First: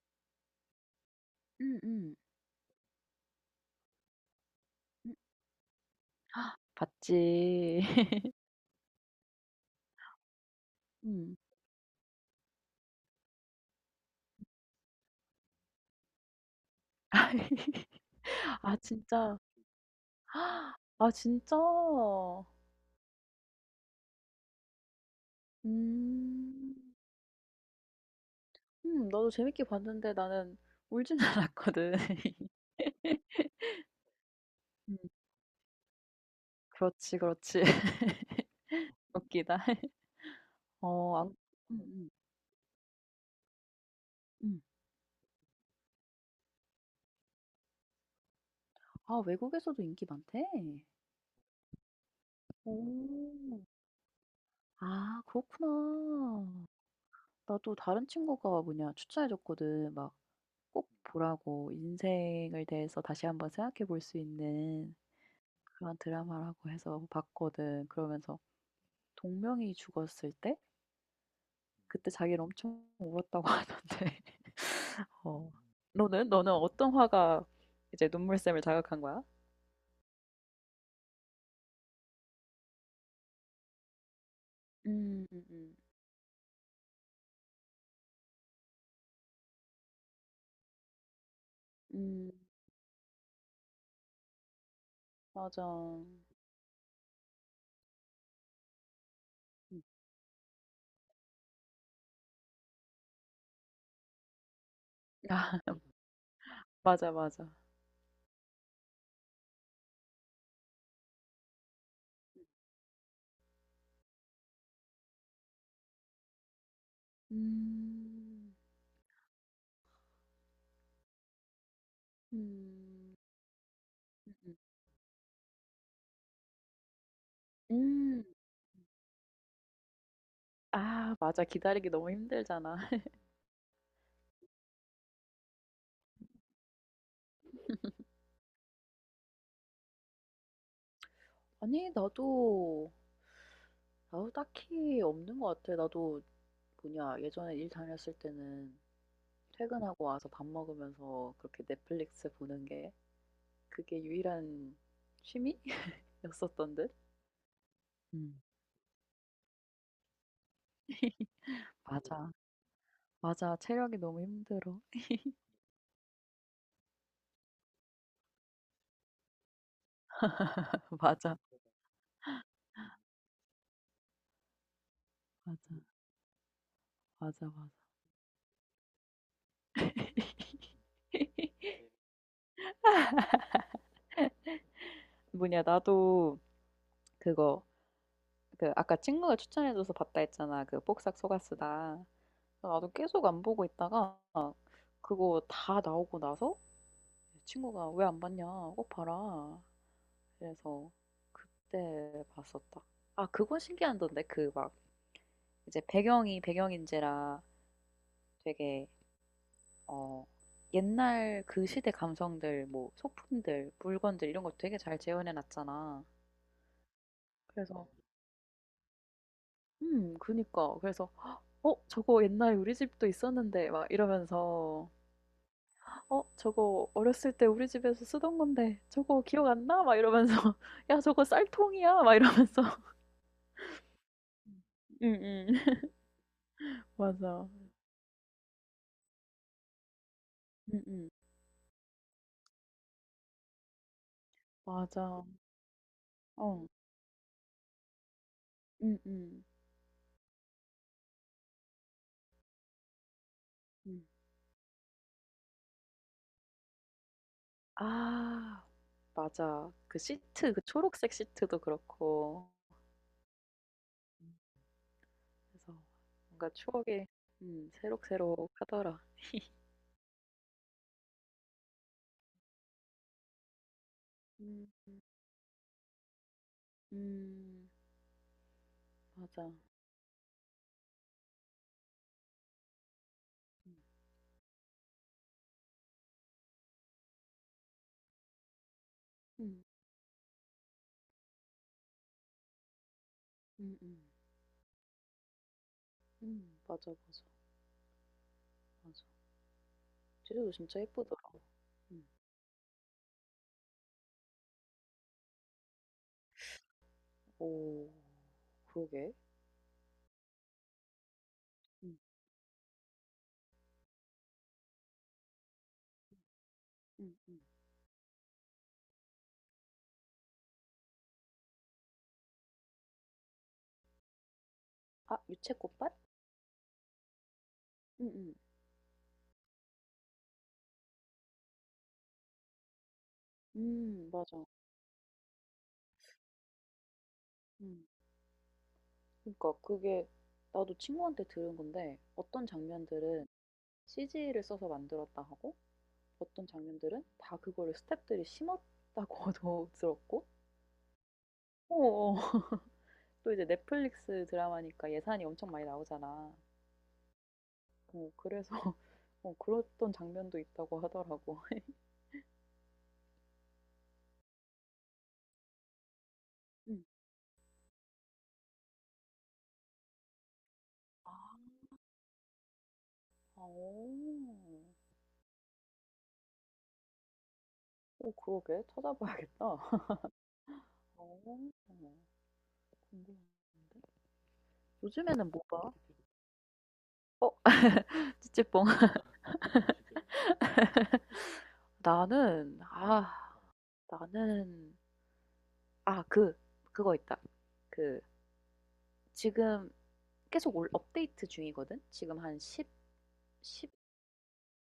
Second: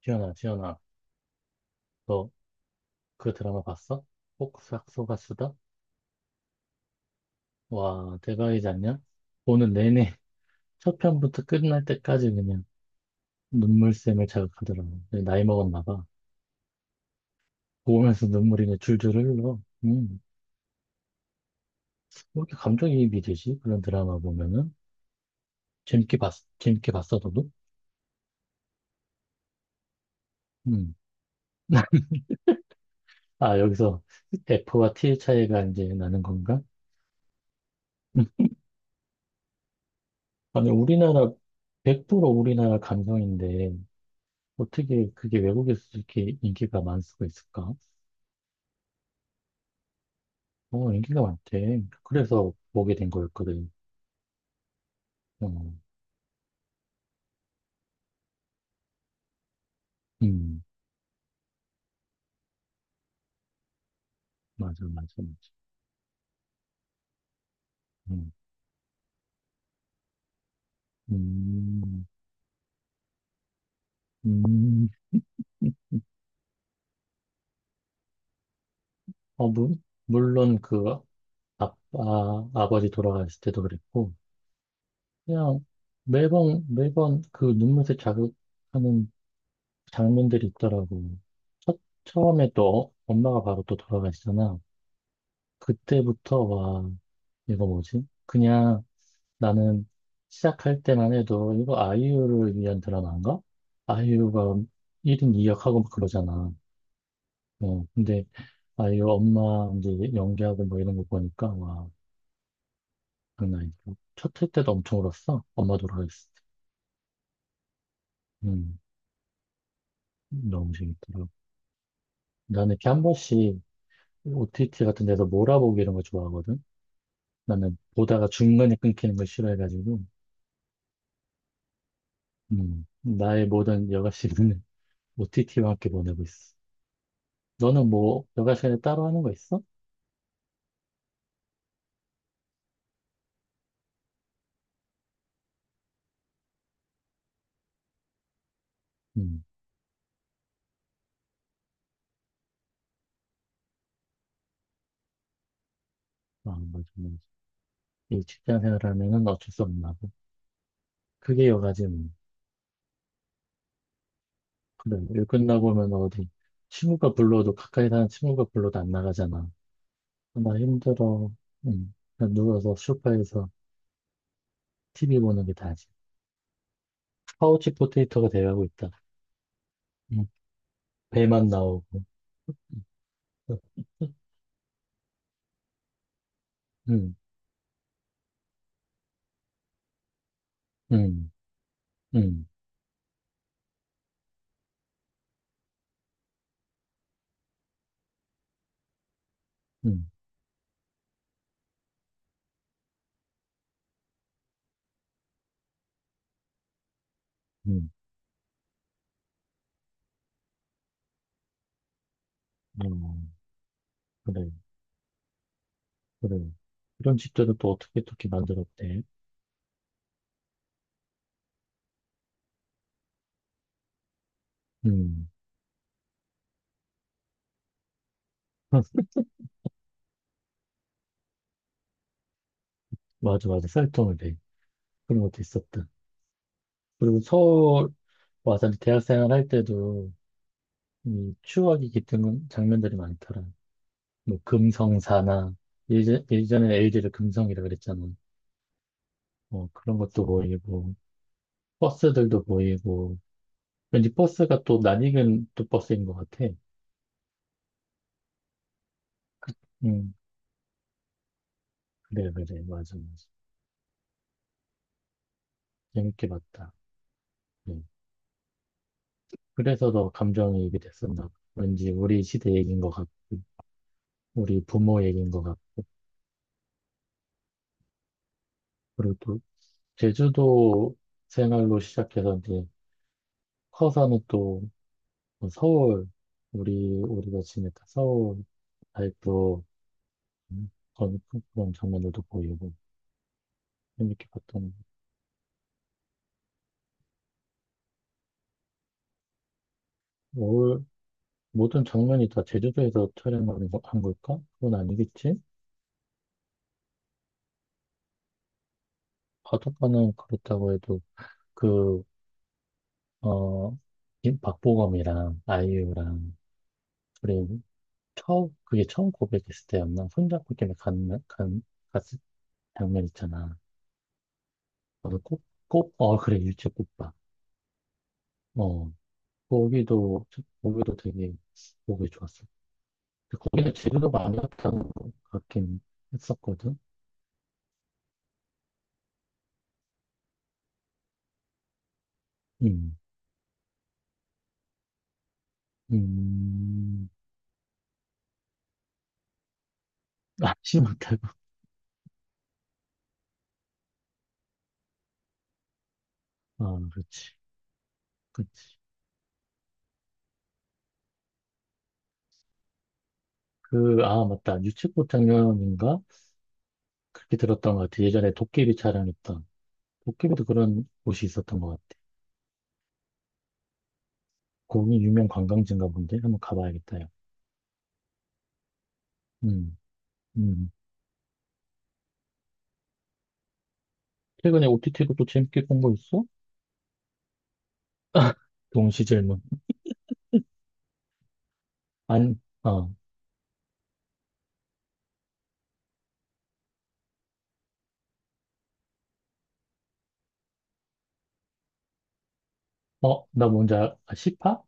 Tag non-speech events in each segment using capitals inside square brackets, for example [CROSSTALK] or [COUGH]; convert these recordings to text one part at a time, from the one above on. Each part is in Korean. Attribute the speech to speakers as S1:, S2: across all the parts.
S1: 지연아, 지연아,
S2: 음음.
S1: 너 그 드라마 봤어?
S2: 음.
S1: 폭삭소가 수다?
S2: 봤지.
S1: 와,
S2: [LAUGHS]
S1: 대박이지 않냐? 오늘 내내 [LAUGHS] 첫
S2: 음.
S1: 편부터 끝날 때까지 그냥 눈물샘을 자극하더라고. 내가 나이 먹었나 봐. 보면서
S2: [LAUGHS]
S1: 눈물이
S2: 아,
S1: 그냥 줄줄
S2: 진짜.
S1: 흘러. 음,
S2: [GASPS] 아, 진짜.
S1: 왜 이렇게 감정이입이 되지? 그런 드라마 보면은. 재밌게 봤,
S2: 음.
S1: 재밌게 봤어, 너도?
S2: 나도 재밌게 봤는데 나는
S1: 음.
S2: 울진 않았거든.
S1: [LAUGHS]
S2: [LAUGHS]
S1: 아, 여기서 F와
S2: 음.
S1: T의 차이가 이제 나는 건가?
S2: 그렇지, 그렇지. [LAUGHS] 웃기다. [LAUGHS]
S1: 아니,
S2: 어 안 음음.
S1: 100% 우리나라 감성인데,
S2: 음. 음.
S1: 어떻게 그게 외국에서 이렇게 인기가 많을 수가 있을까?
S2: 아, 외국에서도 인기 많대?
S1: 어, 인기가 많대. 그래서 보게 된
S2: 오.
S1: 거였거든.
S2: 아,
S1: 어,
S2: 그렇구나. 나도 다른 친구가 뭐냐 추천해 줬거든. 막
S1: 음,
S2: 꼭 보라고 인생에 대해서 다시 한번 생각해 볼 수
S1: 맞아,
S2: 있는
S1: 맞아, 맞아.
S2: 그런 드라마라고 해서 봤거든.
S1: 음,
S2: 그러면서 동명이 죽었을 때
S1: 음,
S2: 그때 자기는 엄청 울었다고 [LAUGHS] 하던데.
S1: 음.
S2: 어. 너는? 너는 어떤 화가 이제 눈물샘을 자극한 거야?
S1: 어, 물, 물론 그 아버지 돌아가셨을 때도 그랬고,
S2: 음, 음,
S1: 그냥
S2: 음,
S1: 매번, 매번 그 눈물을 자극하는 장면들이 있더라고. 첫,
S2: 음,
S1: 처음에 또 엄마가 바로 또 돌아가시잖아.
S2: 맞아.
S1: 그때부터, 와, 이거 뭐지? 그냥
S2: 음.
S1: 나는 시작할 때만 해도 이거 아이유를 위한 드라마인가? 아이유가 1인
S2: 아,
S1: 2역하고
S2: [LAUGHS]
S1: 막 그러잖아.
S2: 맞아, 맞아.
S1: 근데 아이유 엄마 이제 연기하고 뭐 이런 거 보니까 와, 장난 아니고. 첫회 때도 엄청 울었어. 엄마 돌아가셨을 때.
S2: 음,
S1: 너무 재밌더라고. 나는 이렇게 한
S2: 음,
S1: 번씩
S2: 음, 음.
S1: OTT 같은 데서 몰아보기 이런 거 좋아하거든. 나는
S2: 음.
S1: 보다가 중간에 끊기는 걸 싫어해가지고.
S2: 아, 맞아. 기다리기 너무 힘들잖아. [LAUGHS]
S1: 나의 모든 여가 시간을 OTT와 [LAUGHS] 함께 보내고 있어. 너는 뭐 여가 시간에 따로 하는 거 있어?
S2: 아니, 나도 아우 딱히 없는 것 같아. 나도 뭐냐 예전에 일 다녔을 때는
S1: 음,
S2: 퇴근하고 와서 밥 먹으면서 그렇게 넷플릭스 보는 게 그게 유일한
S1: 아,
S2: 취미였었던
S1: 맞아,
S2: 듯.
S1: 맞아.
S2: [LAUGHS]
S1: 이
S2: 음.
S1: 직장 생활하면은 어쩔 수 없나 봐. 그게 여가지 뭐.
S2: 맞아. 맞아. 체력이 너무 힘들어.
S1: 그래, 일 끝나고 오면 어디, 친구가 불러도, 가까이 사는 친구가 불러도 안 나가잖아. 나
S2: [LAUGHS]
S1: 힘들어.
S2: 맞아.
S1: 그냥 누워서 소파에서 TV 보는 게
S2: 맞아.
S1: 다지.
S2: 맞아. 맞아.
S1: 파우치 포테이토가 돼가고 있다. 음, 배만
S2: [LAUGHS]
S1: 나오고. [LAUGHS]
S2: 뭐냐 나도
S1: 음,
S2: 그거 그 아까 친구가 추천해줘서 봤다 했잖아. 그 복삭
S1: 음,
S2: 속았수다.
S1: 음,
S2: 나도 계속 안 보고 있다가 그거 다 나오고 나서 친구가 왜 안 봤냐? 꼭 봐라.
S1: 음,
S2: 그래서 그때 봤었다. 아, 그건 신기하던데. 그 막 이제 배경이 배경인지라
S1: 음.
S2: 되게 어, 옛날 그 시대 감성들 뭐
S1: 음. 어,
S2: 소품들, 물건들 이런
S1: 그래,
S2: 거 되게 잘 재현해 놨잖아.
S1: 그래. 이런 집들은 또
S2: 그래서
S1: 어떻게 어떻게 만들었대?
S2: 그니까. 그래서 어, 저거 옛날에 우리 집도 있었는데 막 이러면서
S1: 음,
S2: 어, 저거 어렸을 때 우리 집에서 쓰던 건데
S1: [LAUGHS]
S2: 저거 기억 안 나? 막 이러면서 [LAUGHS] 야, 저거 쌀통이야? 막 이러면서. [LAUGHS]
S1: 맞아, 맞아. 쌀통을 배.
S2: 응,
S1: 그런 것도
S2: 응.
S1: 있었다. 그리고
S2: 맞아.
S1: 서울 와서 대학 생활할 때도
S2: 응, 응.
S1: 이 추억이 깃든 장면들이 많더라. 뭐
S2: 맞아.
S1: 금성사나
S2: 어.
S1: 예전에 LG를 금성이라 그랬잖아.
S2: 음음.
S1: 뭐 그런 것도 보이고 버스들도 보이고
S2: 음.
S1: 왠지 버스가 또 낯익은 또 버스인 것 같아.
S2: 아, 맞아. 그
S1: 응,
S2: 시트 그 초록색 시트도
S1: 그래
S2: 그렇고
S1: 그래 맞아 맞아.
S2: 그래서
S1: 재밌게
S2: 뭔가
S1: 봤다.
S2: 추억이 음,
S1: 네.
S2: 새록새록하더라.
S1: 그래서 더 감정이입이 됐었나 봐. 왠지 우리 시대 얘기인 것 같고 우리
S2: 음. 음,
S1: 부모 얘기인 것 같고
S2: 음,
S1: 그리고 또
S2: 맞아. 음.
S1: 제주도 생활로 시작해서 이제 커서는 또 뭐 서울 우리가 지냈던 서울 아직도
S2: 음.
S1: 그런 그런 장면들도 보이고
S2: 음, 음,
S1: 재밌게 봤던
S2: 맞아, 맞아, 맞아. 찌도 진짜
S1: 올
S2: 예쁘더라.
S1: 모든
S2: 음.
S1: 장면이 다 제주도에서 촬영한 한 걸까? 그건 아니겠지?
S2: 오, 그러게.
S1: 바닷가는 그렇다고 해도
S2: 음.
S1: 그어 박보검이랑 아이유랑
S2: 음,
S1: 그리고 처음 그게 처음 고백했을 때였나? 손잡고 이렇게 간, 간 갔을 장면 있잖아.
S2: 아,
S1: 그래서
S2: 유채꽃밭?
S1: 그래, 일제꽃밥.
S2: 음,
S1: 거기도, 거기도 되게 보기 좋았어. 근데
S2: 음,
S1: 거기는 재료도 많이
S2: 맞아.
S1: 갔다는 것 같긴 했었거든.
S2: 음. 그니까 그게 나도 친구한테 들은 건데 어떤
S1: 음,
S2: 장면들은 CG를 써서 만들었다 하고 어떤 장면들은
S1: 음,
S2: 다 그거를 스태프들이 심었다고도 들었고
S1: [LAUGHS] 아, 심었다고?
S2: 어어. [LAUGHS] 또 이제 넷플릭스 드라마니까 예산이 엄청 많이 나오잖아.
S1: 아, 그렇지,
S2: 어 그래서
S1: 그렇지.
S2: [LAUGHS] 어 그랬던 장면도 있다고 하더라고. [LAUGHS]
S1: 아, 맞다. 유채꽃장면인가?
S2: 음.
S1: 그렇게 들었던 것 같아. 예전에 도깨비 촬영했던. 도깨비도 그런
S2: 아.
S1: 곳이 있었던 것 같아.
S2: 오.
S1: 거기 유명 관광지인가 본데? 한번 가봐야겠다, 요
S2: 오, 그러게. 찾아봐야겠다.
S1: 음, 음.
S2: 어. 궁금한데.
S1: 최근에 OTT로 또
S2: 요즘에는 뭐
S1: 재밌게
S2: 봐?
S1: 본 거 있어?
S2: 어, 아, 찌찌뽕.
S1: [LAUGHS]
S2: [LAUGHS]
S1: 동시 질문. 안,
S2: 나는
S1: 어,
S2: 아 나는 아 그 그거 있다. 그 지금 계속 올 업데이트 중이거든. 지금 한1
S1: 어, 나
S2: 십1
S1: 뭔지 알아? 시파?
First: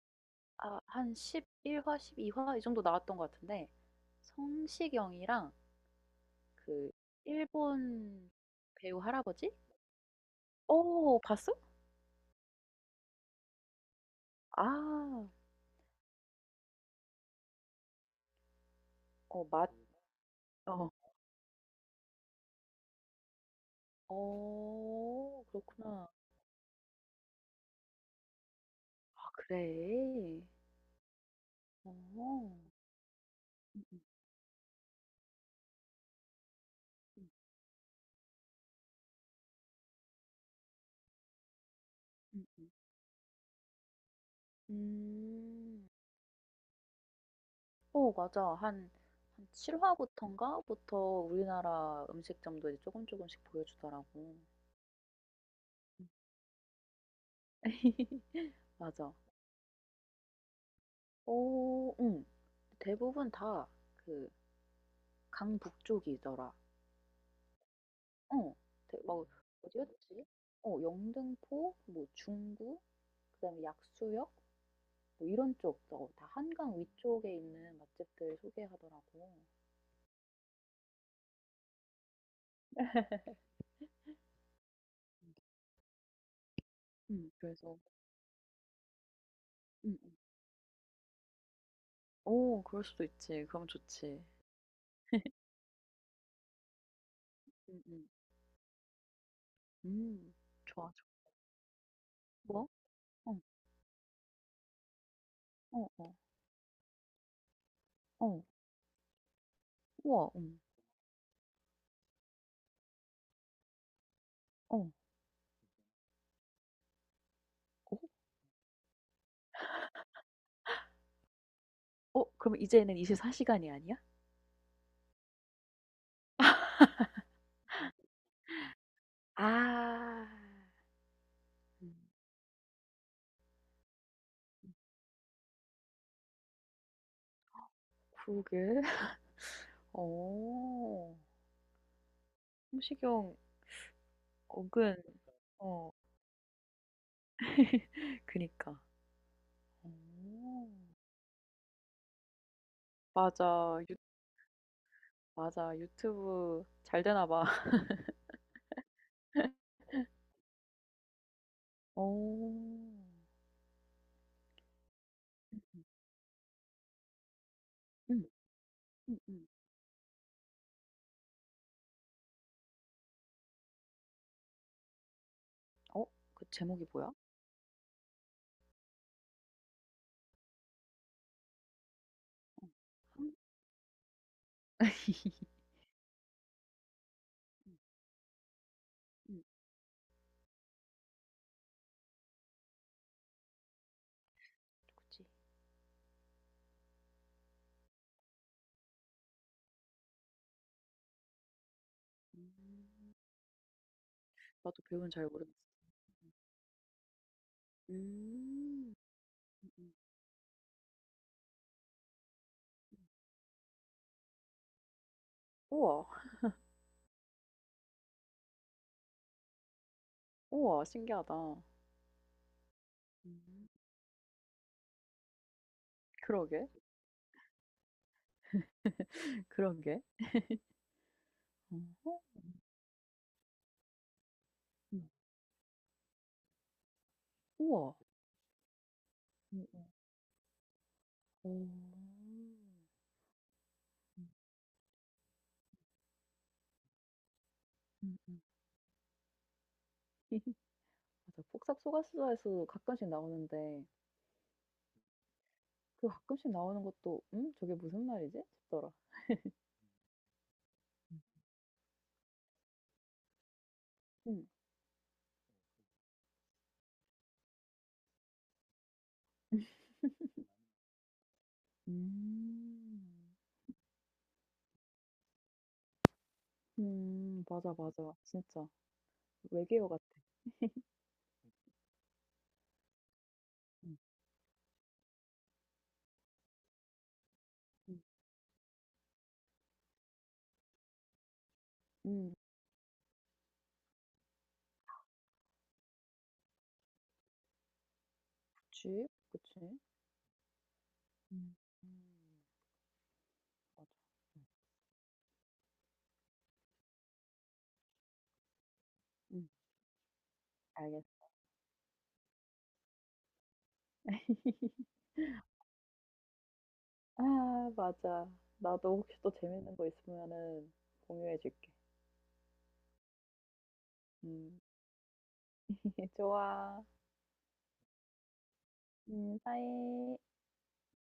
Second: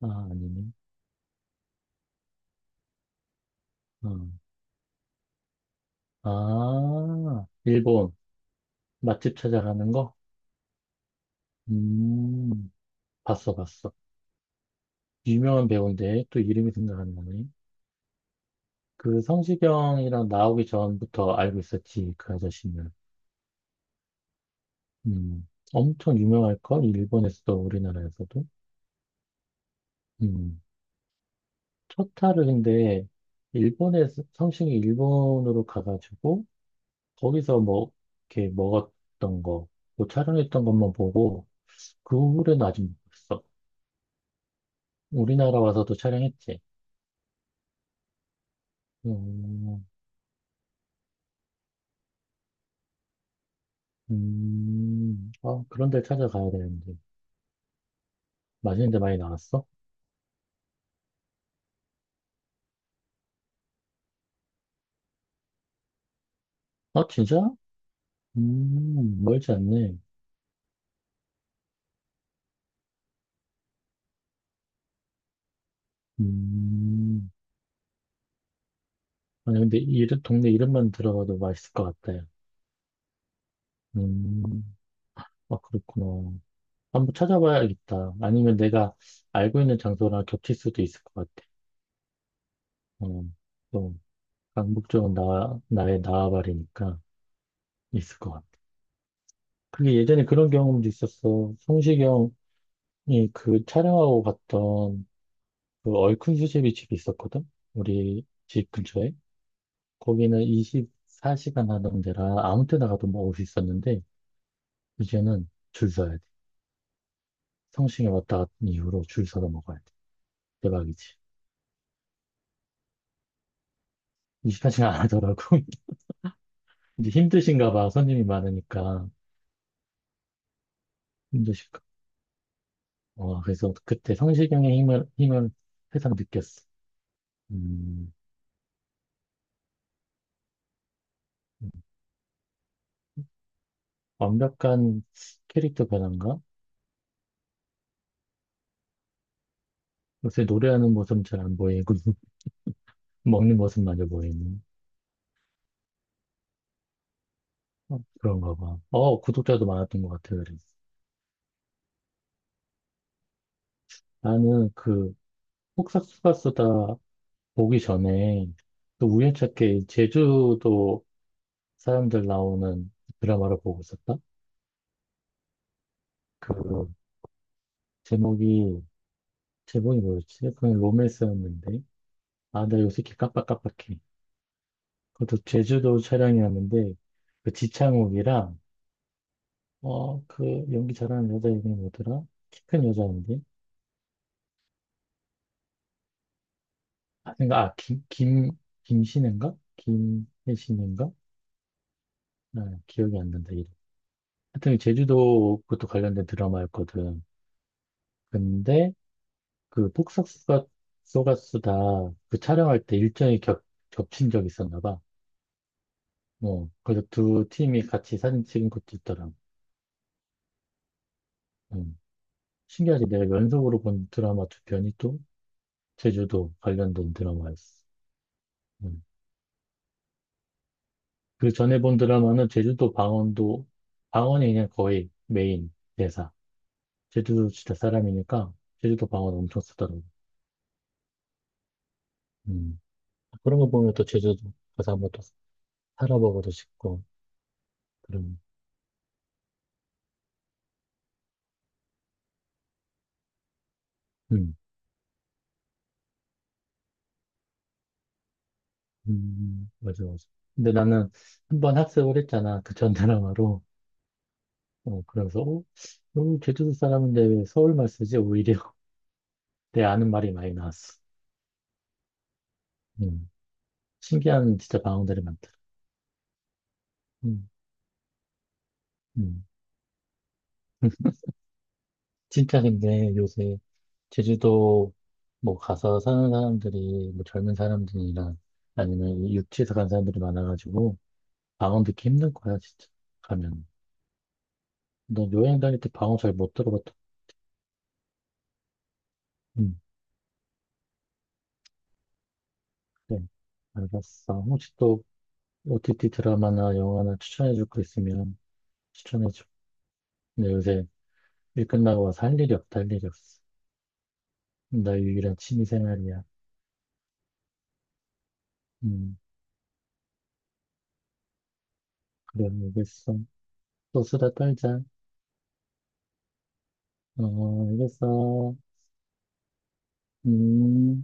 S1: 아, 아니네.
S2: 아, 한 십일화 12화 이 정도 나왔던 것 같은데
S1: 어.
S2: 성시경이랑 그
S1: 아, 일본
S2: 일본 배우
S1: 맛집
S2: 할아버지?
S1: 찾아가는 거?
S2: 어, 봤어?
S1: 음, 봤어, 봤어.
S2: 아,
S1: 유명한 배우인데 또 이름이 생각 안 나네. 그
S2: 어,
S1: 성시경이랑 나오기
S2: 어,
S1: 전부터 알고 있었지, 그 아저씨는.
S2: 어, 그렇구나.
S1: 엄청 유명할걸? 일본에서도 우리나라에서도.
S2: 아, 그래.
S1: 음, 첫 타를 근
S2: 어,
S1: 데
S2: 음, 음,
S1: 일본에서 성시경이 일본으로 가가지고
S2: 음,
S1: 거기서 뭐 이렇게 먹었던 거, 뭐 촬영했던 것만 보고 그
S2: 음,
S1: 후로는
S2: 음.
S1: 아직 못 봤어. 우리나라
S2: 음.
S1: 와서도 촬영했지.
S2: 어, 맞아. 한
S1: 음,
S2: 7화부터인가부터 우리나라 음식점도 이제 조금 조금씩 보여주더라고.
S1: 아, 그런 데 찾아가야 되는데.
S2: [LAUGHS]
S1: 맛있는 데
S2: 맞아.
S1: 많이 나왔어?
S2: 어 응. 대부분 다 그 강북쪽이더라.
S1: 아, 진짜?
S2: 어. 막
S1: 멀지 않네.
S2: 어디였지? 어, 영등포, 뭐 중구, 그다음에 약수역 뭐 이런 쪽, 어, 다 한강
S1: 음,
S2: 위쪽에 있는 맛집들 소개하더라고.
S1: 아니, 근데 동네 이름만 들어가도 맛있을 것 같아요. 음, 아, 그렇구나. 한번
S2: 음. 그래서
S1: 찾아봐야겠다. 아니면 내가 알고 있는
S2: 음.
S1: 장소랑 겹칠 수도 있을 것 같아.
S2: 오, 그럴 수도
S1: 어,
S2: 있지. 그럼
S1: 또,
S2: 좋지.
S1: 강북 쪽은 나의 나와바리니까
S2: 음. 음.
S1: 있을 것 같아. 그게 예전에
S2: 음.
S1: 그런 경험도
S2: 좋아, 좋아.
S1: 있었어. 성시경
S2: 뭐?
S1: 이
S2: 어.
S1: 그 촬영하고 갔던
S2: 어.
S1: 그
S2: 어.
S1: 얼큰 수제비 집이 있었거든? 우리
S2: 어.
S1: 집 근처에.
S2: 우와.
S1: 거기는
S2: 음.
S1: 24시간 하던 데라 아무 때나 가도 먹을 수 있었는데,
S2: 어.
S1: 이제는 줄 서야 돼.
S2: 어,
S1: 성심에 왔다 갔던 이후로 줄 서서 먹어야 돼. 대박이지.
S2: 어, 그럼 이제는 24시간이 아니야?
S1: 24시간 안 하더라고. [LAUGHS] 이제 힘드신가 봐. 손님이 많으니까.
S2: 아.
S1: 힘드실까. 와, 그래서 그때 성시경의 힘을 세상 느꼈어. 음,
S2: 그러게. 어.
S1: 음.
S2: 성시경 어근
S1: 완벽한 캐릭터
S2: 어.
S1: 변화인가?
S2: [LAUGHS] 그니까. 어.
S1: 요새 노래하는 모습은 잘 안 보이고. 먹는
S2: 맞아. 유
S1: 모습마저 보이는
S2: 맞아. 유튜브 잘 되나 봐. [LAUGHS]
S1: 그런가 봐. 어, 구독자도 많았던 것 같아, 그래.
S2: 어.
S1: 나는 그 폭싹수가 쓰다 보기
S2: 응,
S1: 전에 또
S2: 응, 응.
S1: 우연찮게 제주도 사람들 나오는 드라마를 보고 있었다.
S2: 어? 그 제목이
S1: 그
S2: 뭐야?
S1: 제목이 제목이 뭐였지? 그냥 로맨스였는데 아,
S2: 어.
S1: 나 요새 이렇게
S2: 한
S1: 깜빡깜빡해. 그것도 제주도 촬영이었는데 그
S2: 응,
S1: 지창욱이랑
S2: 응,
S1: 그 연기 잘하는 여자 이름이 뭐더라? 키 큰 여자인데
S2: 그치.
S1: 아, 그러 아, 김, 김, 김신인가? 김혜신인가? 아,
S2: 음.
S1: 기억이 안 난다, 이름. 하여튼
S2: 나도 배우는 잘 모르겠어.
S1: 제주도 그것도 관련된 드라마였거든. 근데
S2: 음.
S1: 그
S2: 음음.
S1: 폭싹소가 쏘가수다 그 촬영할 때 일정이 겹친 적이 있었나 봐.
S2: 우와.
S1: 어, 그래서 두 팀이 같이 사진 찍은 것도 있더라고.
S2: 우와, 신기하다.
S1: 음. 신기하지? 내가
S2: 음.
S1: 연속으로 본 드라마 두 편이 또 제주도
S2: 그러게.
S1: 관련된 드라마였어. 음.
S2: 그러게.
S1: 그 전에 본
S2: 어 응,
S1: 드라마는 방언이 그냥
S2: 응.
S1: 거의 메인 대사. 제주도 진짜
S2: 우와.
S1: 사람이니까 제주도 방언 엄청
S2: 응, 응.
S1: 쓰더라고.
S2: 오,
S1: 음. 그런 거 보면 또
S2: 음.
S1: 제주도 가서 한번 또 살아보고도 싶고 그런.
S2: 음음. [LAUGHS] 맞아. 폭삭소가수다에서도 가끔씩 나오는데
S1: 음.
S2: 그 가끔씩 나오는 것도 '음? 저게 무슨 말이지?' 싶더라.
S1: 음. 음. 맞아 맞아. 근데 나는 한번 학습을 했잖아 그 전드라마로
S2: 음. 음.
S1: 그래서 제주도 사람인데 왜 서울말 쓰지? 오히려 [LAUGHS]
S2: [LAUGHS]
S1: 내 아는 말이 많이 나왔어.
S2: 음.
S1: 음. 신기한 진짜 방언들이 많더라.
S2: 음.
S1: 음.
S2: 맞아, 맞아. 진짜.
S1: 음.
S2: 외계어 같아.
S1: [LAUGHS] 진짜 근데 요새
S2: 음.
S1: 제주도 뭐 가서 사는 사람들이 뭐 젊은
S2: 음.
S1: 사람들이나 아니면 이 육지에서 간 사람들이 많아가지고 방언 듣기 힘든
S2: 음.
S1: 거야 진짜 가면. 너 여행 다닐 때 방언 잘 못 들어봤다.
S2: 그치. 그치.
S1: 응.
S2: 음. 음.
S1: 그래
S2: 맞아.
S1: 알았어.
S2: 음.
S1: 혹시 또 OTT 드라마나 영화나 추천해 줄 거 있으면 추천해 줘.
S2: 음.
S1: 근데 요새
S2: 알겠어.
S1: 일 끝나고 와서 할 일이 없다, 할 일이 없어. 나
S2: [LAUGHS]
S1: 유일한 취미 생활이야.
S2: 아, 맞아. 나도
S1: 음.
S2: 혹시 또 재밌는 거 있으면은 공유해 줄게.
S1: 그래 알겠어. 또 수다
S2: 음.
S1: 떨자.
S2: [LAUGHS] 좋아.
S1: 어 알겠어.
S2: 음. 바이.
S1: 음.